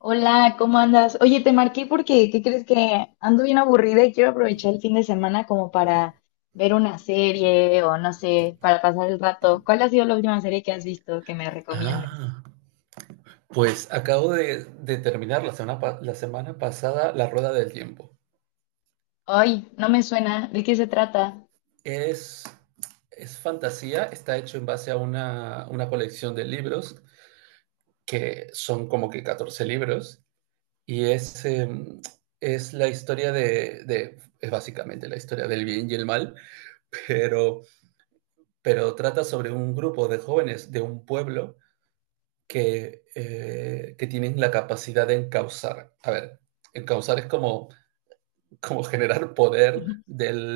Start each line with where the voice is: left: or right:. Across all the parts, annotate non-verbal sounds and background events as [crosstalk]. left: Hola, ¿cómo andas? Oye, te marqué porque, ¿qué crees? Que ando bien aburrida y quiero aprovechar el fin de semana como para ver una serie o no sé, para pasar el rato. ¿Cuál ha sido la última serie que has visto que me recomiendes?
right: Ah, pues acabo de terminar la semana pasada La Rueda del Tiempo.
left: Ay, no me suena. ¿De qué se trata?
right: Es, es fantasía, está hecho en base a una colección de libros, que son como que 14 libros, y es, es la historia es básicamente la historia del bien y el mal, pero, pero trata sobre un grupo de jóvenes de un pueblo que tienen la capacidad de encauzar. A ver, encauzar es como como generar poder
left: [laughs]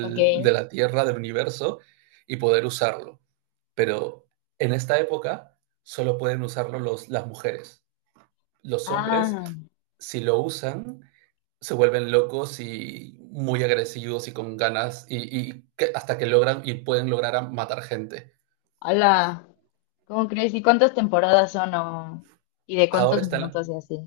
left: Ok.
right: de la Tierra, del universo, y poder usarlo. Pero en esta época solo pueden usarlo las mujeres. Los hombres,
left: Ah,
right: si lo usan, se vuelven locos y muy agresivos y con ganas, hasta que logran y pueden lograr matar gente.
left: hola. ¿Cómo crees? ¿Y cuántas temporadas son o y de
right: Ahora
left: cuántos
right: están
left: minutos y así?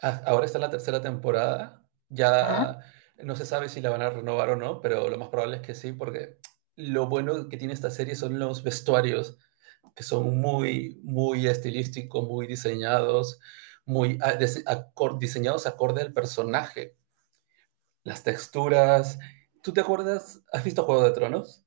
right: Ah, ahora está en la tercera temporada. Ya no se sabe si la van a renovar o no, pero lo más probable es que sí, porque lo bueno que tiene esta serie son los vestuarios, que son muy, muy estilísticos, muy diseñados, muy a- dise- acor- diseñados acorde al personaje, las texturas. ¿Tú te acuerdas? ¿Has visto Juego de Tronos?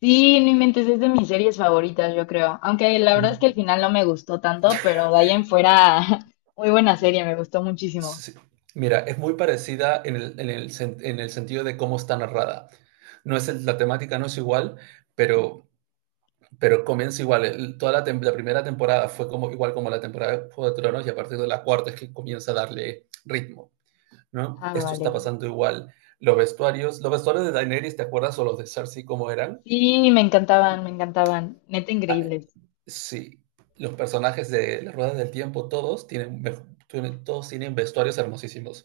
left: Sí, no inventes, es de mis series favoritas, yo creo. Aunque la verdad es que el
right: Mm,
left: final no me gustó tanto, pero de ahí en fuera, [laughs] muy buena serie, me gustó muchísimo.
right: sí. Mira, es muy parecida en el sentido de cómo está narrada. No es el- La temática no es igual, pero pero comienza igual, la primera temporada fue como, igual como la temporada de Juego de Tronos y a partir de la cuarta es que comienza a darle ritmo, ¿no?
left: Ah,
right: Esto está
left: vale.
right: pasando igual. Los vestuarios de Daenerys, ¿te acuerdas? O los de Cersei, ¿cómo eran?
left: Sí, me encantaban, me encantaban. Neta
right: Ah,
left: increíbles.
right: sí, los personajes de las Ruedas del Tiempo, todos tienen, todos tienen vestuarios hermosísimos.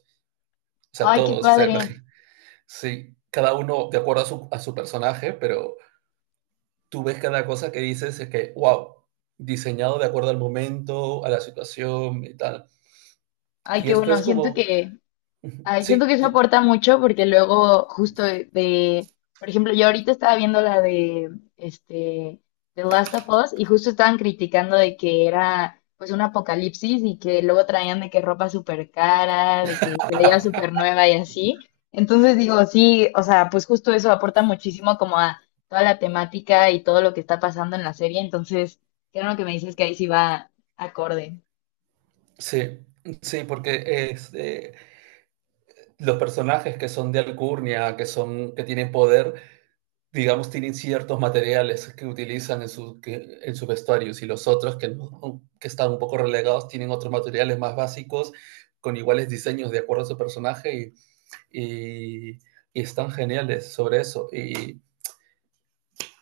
right: O sea,
left: Ay, qué
right: todos, o sea, [laughs]
left: padre.
right: sí, cada uno de acuerdo a a su personaje, pero tú ves cada cosa que dices es que, wow, diseñado de acuerdo al momento, a la situación y tal.
left: Ay,
right: Y
left: qué
right: esto
left: bueno.
right: es
left: Siento
right: como,
left: que, ay, siento que
right: sí,
left: eso aporta mucho porque luego justo por ejemplo, yo ahorita estaba viendo la de este The Last of Us y justo estaban criticando de que era pues un apocalipsis y que luego traían de que ropa súper cara, de que se veía súper nueva y así. Entonces digo, sí, o sea, pues justo eso aporta muchísimo como a toda la temática y todo lo que está pasando en la serie. Entonces, creo que me dices que ahí sí va acorde.
right: sí, sí, porque es, los personajes que son de alcurnia, que tienen poder, digamos, tienen ciertos materiales que utilizan en sus vestuarios y si los otros que, no, que están un poco relegados tienen otros materiales más básicos con iguales diseños de acuerdo a su personaje y, y, y están geniales sobre eso. Y,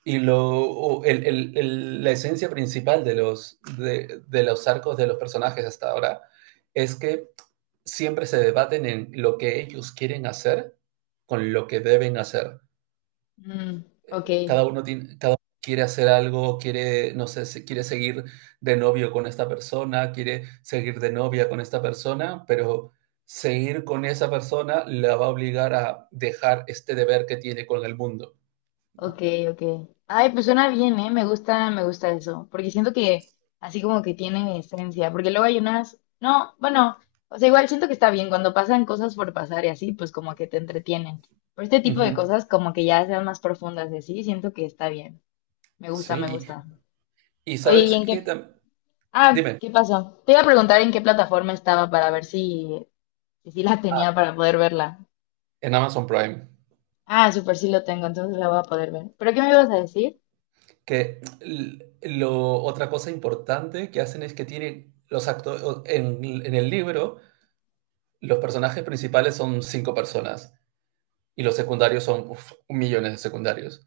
right: Y lo, la esencia principal de de los arcos de los personajes hasta ahora es que siempre se debaten en lo que ellos quieren hacer con lo que deben hacer.
left: Mm, ok.
right: Cada uno tiene, cada uno quiere hacer algo, quiere, no sé, quiere seguir de novio con esta persona, quiere seguir de novia con esta persona, pero seguir con esa persona la va a obligar a dejar este deber que tiene con el mundo, ¿no?
left: Ok, ok. Ay, pues suena bien, ¿eh? Me gusta eso, porque siento que así como que tiene esencia, porque luego hay unas, no, bueno, o sea, igual siento que está bien cuando pasan cosas por pasar y así, pues como que te entretienen. Pero este tipo de
right: Ujú.
left: cosas como que ya sean más profundas y así, siento que está bien. Me gusta, me
right: Sí,
left: gusta.
right: Y
left: Oye, ¿y
right: sabes
left: en
right: qué
left: qué?
right: tam
left: Ah,
right: dime.
left: ¿qué pasó? Te iba a preguntar en qué plataforma estaba para ver si, si sí la
right: Ah,
left: tenía para poder verla.
right: en Amazon Prime.
left: Ah, súper, sí lo tengo, entonces la voy a poder ver. ¿Pero qué me ibas a decir?
right: Que l Lo otra cosa importante que hacen es que tienen los actores en el libro, los personajes principales son 5 personas y los secundarios son, uf, millones de secundarios.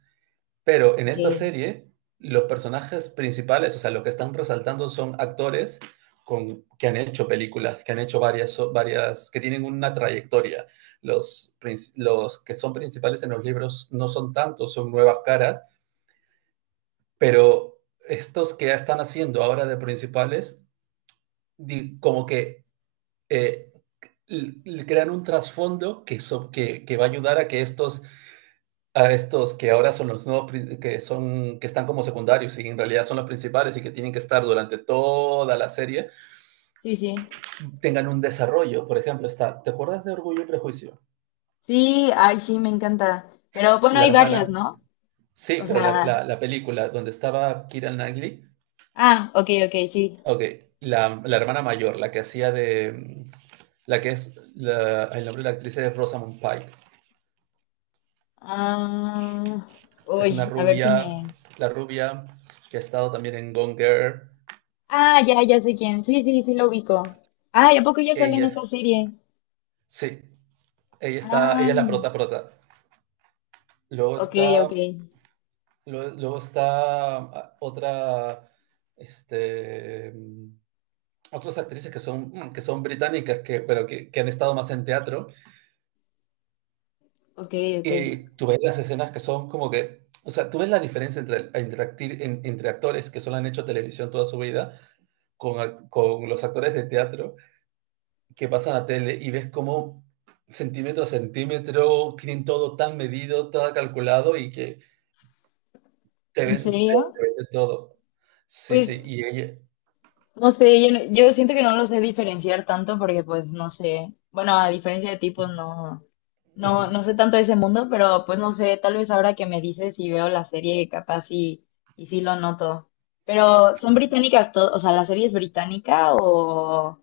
right: Pero en
left: Ok,
right: esta serie, los personajes principales, o sea, lo que están resaltando son actores que han hecho películas, que han hecho varias, so, varias, que tienen una trayectoria. Los, los que son principales en los libros no son tantos, son nuevas caras, pero estos que ya están haciendo ahora de principales, como que eh, crean un trasfondo que va a ayudar a que estos a estos que ahora son los nuevos, que están como secundarios y en realidad son los principales y que tienen que estar durante toda la serie,
left: sí, sí.
right: tengan un desarrollo. Por ejemplo, está, ¿te acuerdas de Orgullo y Prejuicio?
left: Sí, ay, sí, me encanta. Pero bueno,
right: La
left: hay varias,
right: hermana,
left: ¿no?
right: sí,
left: O
right: pero
left: sea,
right: la película donde estaba Kira Knightley,
left: ah, ok, ok, sí.
right: ok, la hermana mayor, la que hacía de, la que es, la- el nombre de la actriz es Rosamund Pike,
left: Ah,
right: es una
left: uy, a ver si
right: rubia,
left: me.
right: la rubia que ha estado también en Gone Girl,
left: Ah, ya, ya sé quién. Sí, sí, sí lo ubico. Ay, ¿a poco ya sale en esta
right: ella,
left: serie?
right: sí, ella está,
left: Ah,
right: ella es la prota prota. Luego
left: ok, ok,
right: está, luego está ah, otra, este, mm, otras actrices que son, que son británicas, que han estado más en teatro,
left: ok, ok.
right: y tú ves las escenas que son como que, o sea, tú ves la diferencia entre, el- entre, acti- en- entre actores que solo han hecho televisión toda su vida, con los actores de teatro que pasan a tele y ves cómo centímetro a centímetro tienen todo tan medido, todo calculado y que te
left: ¿En
right: ven, te
left: serio?
right: te venden todo. Sí,
left: Pues
right: sí, y ella,
left: no sé, yo, yo siento que no lo sé diferenciar tanto porque pues no sé, bueno, a diferencia de ti pues no,
right: Ujú.
left: no, no sé tanto de ese mundo, pero pues no sé, tal vez ahora que me dices y veo la serie capaz y sí lo noto. Pero son británicas todas, o sea, ¿la serie es británica o...?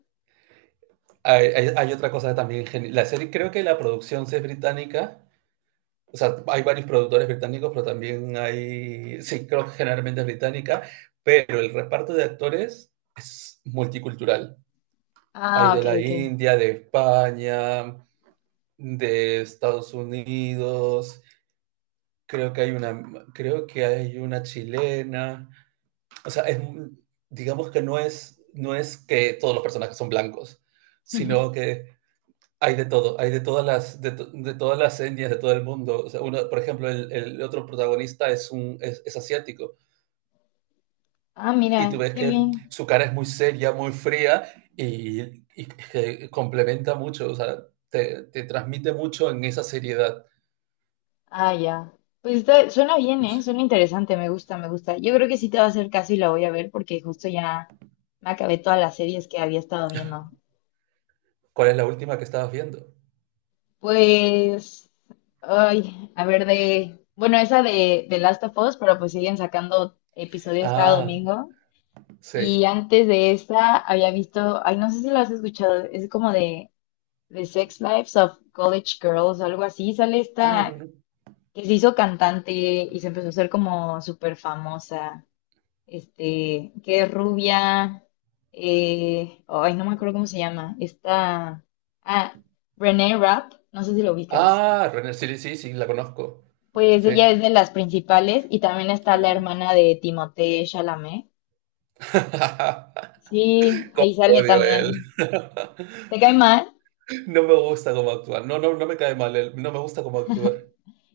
right: Hay otra cosa también La serie, creo que la producción sí es británica. O sea, hay varios productores británicos, pero también hay, sí, creo que generalmente es británica, pero el reparto de actores es multicultural. Hay
left: Ah,
right: de
left: ok,
right: la
left: ok.
right: India, de España, de Estados Unidos, creo que hay una, creo que hay una chilena. O sea, es, digamos que no es, no es que todos los personajes son blancos, sino que Hay de todo, hay de todas las, de todas las etnias, de todo el mundo. O sea, uno, por ejemplo, el otro protagonista es asiático
left: Ah,
right: y tú
left: mira,
right: ves
left: qué
right: que
left: bien.
right: su cara es muy seria, muy fría y que complementa mucho, o sea, te transmite mucho en esa seriedad.
left: Ah, ya. Suena bien, ¿eh? Suena interesante, me gusta, me gusta. Yo creo que sí te va a hacer caso y la voy a ver porque justo ya me acabé todas las series que había estado viendo.
right: ¿Cuál es la última que estabas viendo?
left: Pues, ay, a ver, bueno, esa de Last of Us, pero pues siguen sacando episodios cada
right: Ah,
left: domingo.
right: sí.
left: Y antes de esa había visto, ay, no sé si lo has escuchado, es como de Sex Lives of College Girls o algo así. Sale
right: Ah,
left: esta
right: no, no.
left: que se hizo cantante y se empezó a hacer como súper famosa, este, que es rubia, ay, no me acuerdo cómo se llama, esta, ah, Renee Rapp, no sé si lo ubicas.
right: Ah, René, sí, sí, sí, la conozco.
left: Pues ella
right: Sí.
left: es de las principales y también está la
right: Ah.
left: hermana de Timothée Chalamet. Sí,
right: [laughs] Cómo
left: ahí
right: lo
left: sale
right: odio a él.
left: también.
right: [laughs]
left: ¿Te cae mal?
right: No me gusta cómo actuar No, no, no me cae mal. Él. No me gusta cómo actúa.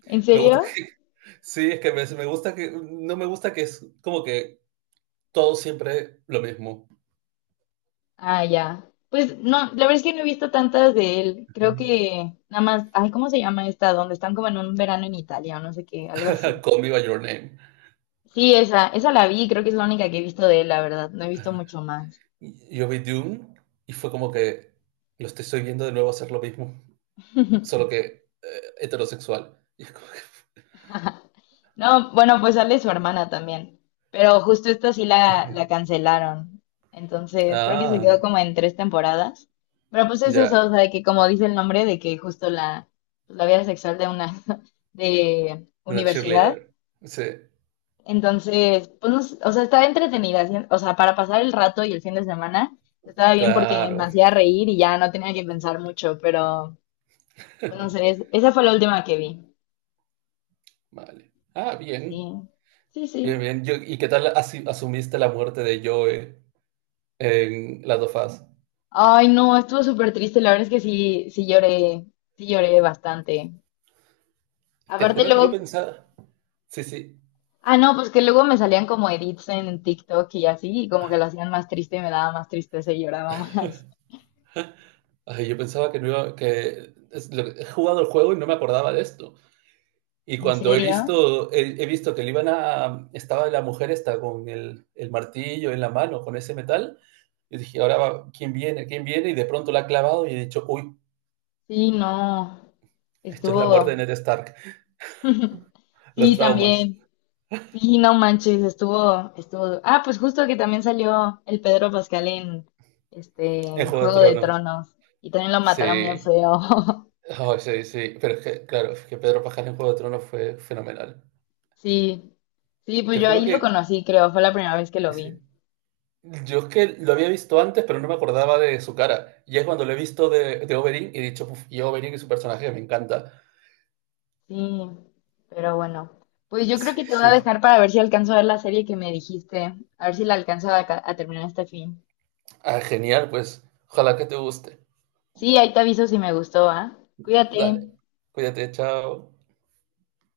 left: ¿En
right: Me
left: serio?
right: gusta. [laughs] Sí, es que me gusta que. No me gusta que es como que todo siempre lo mismo.
left: Ah, ya. Pues no, la verdad es que no he visto tantas de él. Creo
right: [laughs]
left: que nada más, ay, ¿cómo se llama esta? Donde están como en un verano en Italia o no sé qué, algo así.
right: Call me by your name.
left: Sí, esa la vi, creo que es la única que he visto de él, la verdad. No he visto mucho más.
right: Yo vi Dune y fue como que lo estoy viendo de nuevo hacer lo mismo, solo que heterosexual. Y es como que.
left: No, bueno, pues sale su hermana también, pero justo esta sí la
right: [laughs]
left: cancelaron. Entonces, creo que se quedó
right: Ah,
left: como en tres temporadas. Pero pues es
right: ya.
left: eso, o sea, de que como dice el nombre, de que justo la, pues, la vida sexual de una [laughs] de
right: Una
left: universidad.
right: cheerleader. Sí,
left: Entonces, pues no sé, o sea, estaba entretenida, ¿sí? O sea, para pasar el rato y el fin de semana, estaba bien porque me
right: claro.
left: hacía reír y ya no tenía que pensar mucho, pero bueno, no sé,
right: [laughs]
left: esa fue la última que vi.
right: Vale. Ah,
left: Sí,
right: bien.
left: sí,
right: Bien,
left: sí.
right: bien. ¿Y qué tal asumiste la muerte de Joe? En las dos fases.
left: Ay, no, estuvo súper triste. La verdad es que sí, sí lloré bastante.
right: Te
left: Aparte
right: juro que
left: luego,
right: yo pensaba, sí, sí,
left: ah, no, pues que luego me salían como edits en TikTok y así, y como que lo hacían más triste y me daba más tristeza y lloraba más.
right: Ay, yo pensaba que no iba, he jugado el juego y no me acordaba de esto. Y
left: [laughs] ¿En
right: cuando he
left: serio?
right: visto, he visto que le iban a, estaba la mujer esta con el martillo en la mano, con ese metal, y dije, ¿quién viene? ¿Quién viene? Y de pronto la ha clavado y he dicho, uy,
left: Sí, no,
right: esto es la muerte de
left: estuvo,
right: Ned Stark, los
left: sí,
right: traumas
left: también. Sí, no manches, estuvo, estuvo. Ah, pues justo que también salió el Pedro Pascal en
right: en
left: este
right: Juego de
left: Juego de
right: Tronos.
left: Tronos y también lo mataron bien
right: Sí,
left: feo. [laughs]
right: ay, sí, sí, pero es que, claro, es que Pedro Pascal en Juego de Tronos fue fenomenal.
left: Sí, sí, pues
right: Te
left: yo
right: juro
left: ahí lo
right: que...
left: conocí, creo, fue la primera vez que lo vi.
right: Yo es que lo había visto antes, pero no me acordaba de su cara. Y es cuando lo he visto de Oberyn y he dicho, "Uf, y Oberyn y su personaje me encanta".
left: Sí, pero bueno, pues yo
right: Sí,
left: creo que te voy a
right: sí. Sí.
left: dejar para ver si alcanzo a ver la serie que me dijiste, a ver si la alcanzo a, a terminar este fin.
right: Ah, genial, pues ojalá que te guste.
left: Sí, ahí te aviso si me gustó, ¿ah? Cuídate.
right: Dale, cuídate, chao.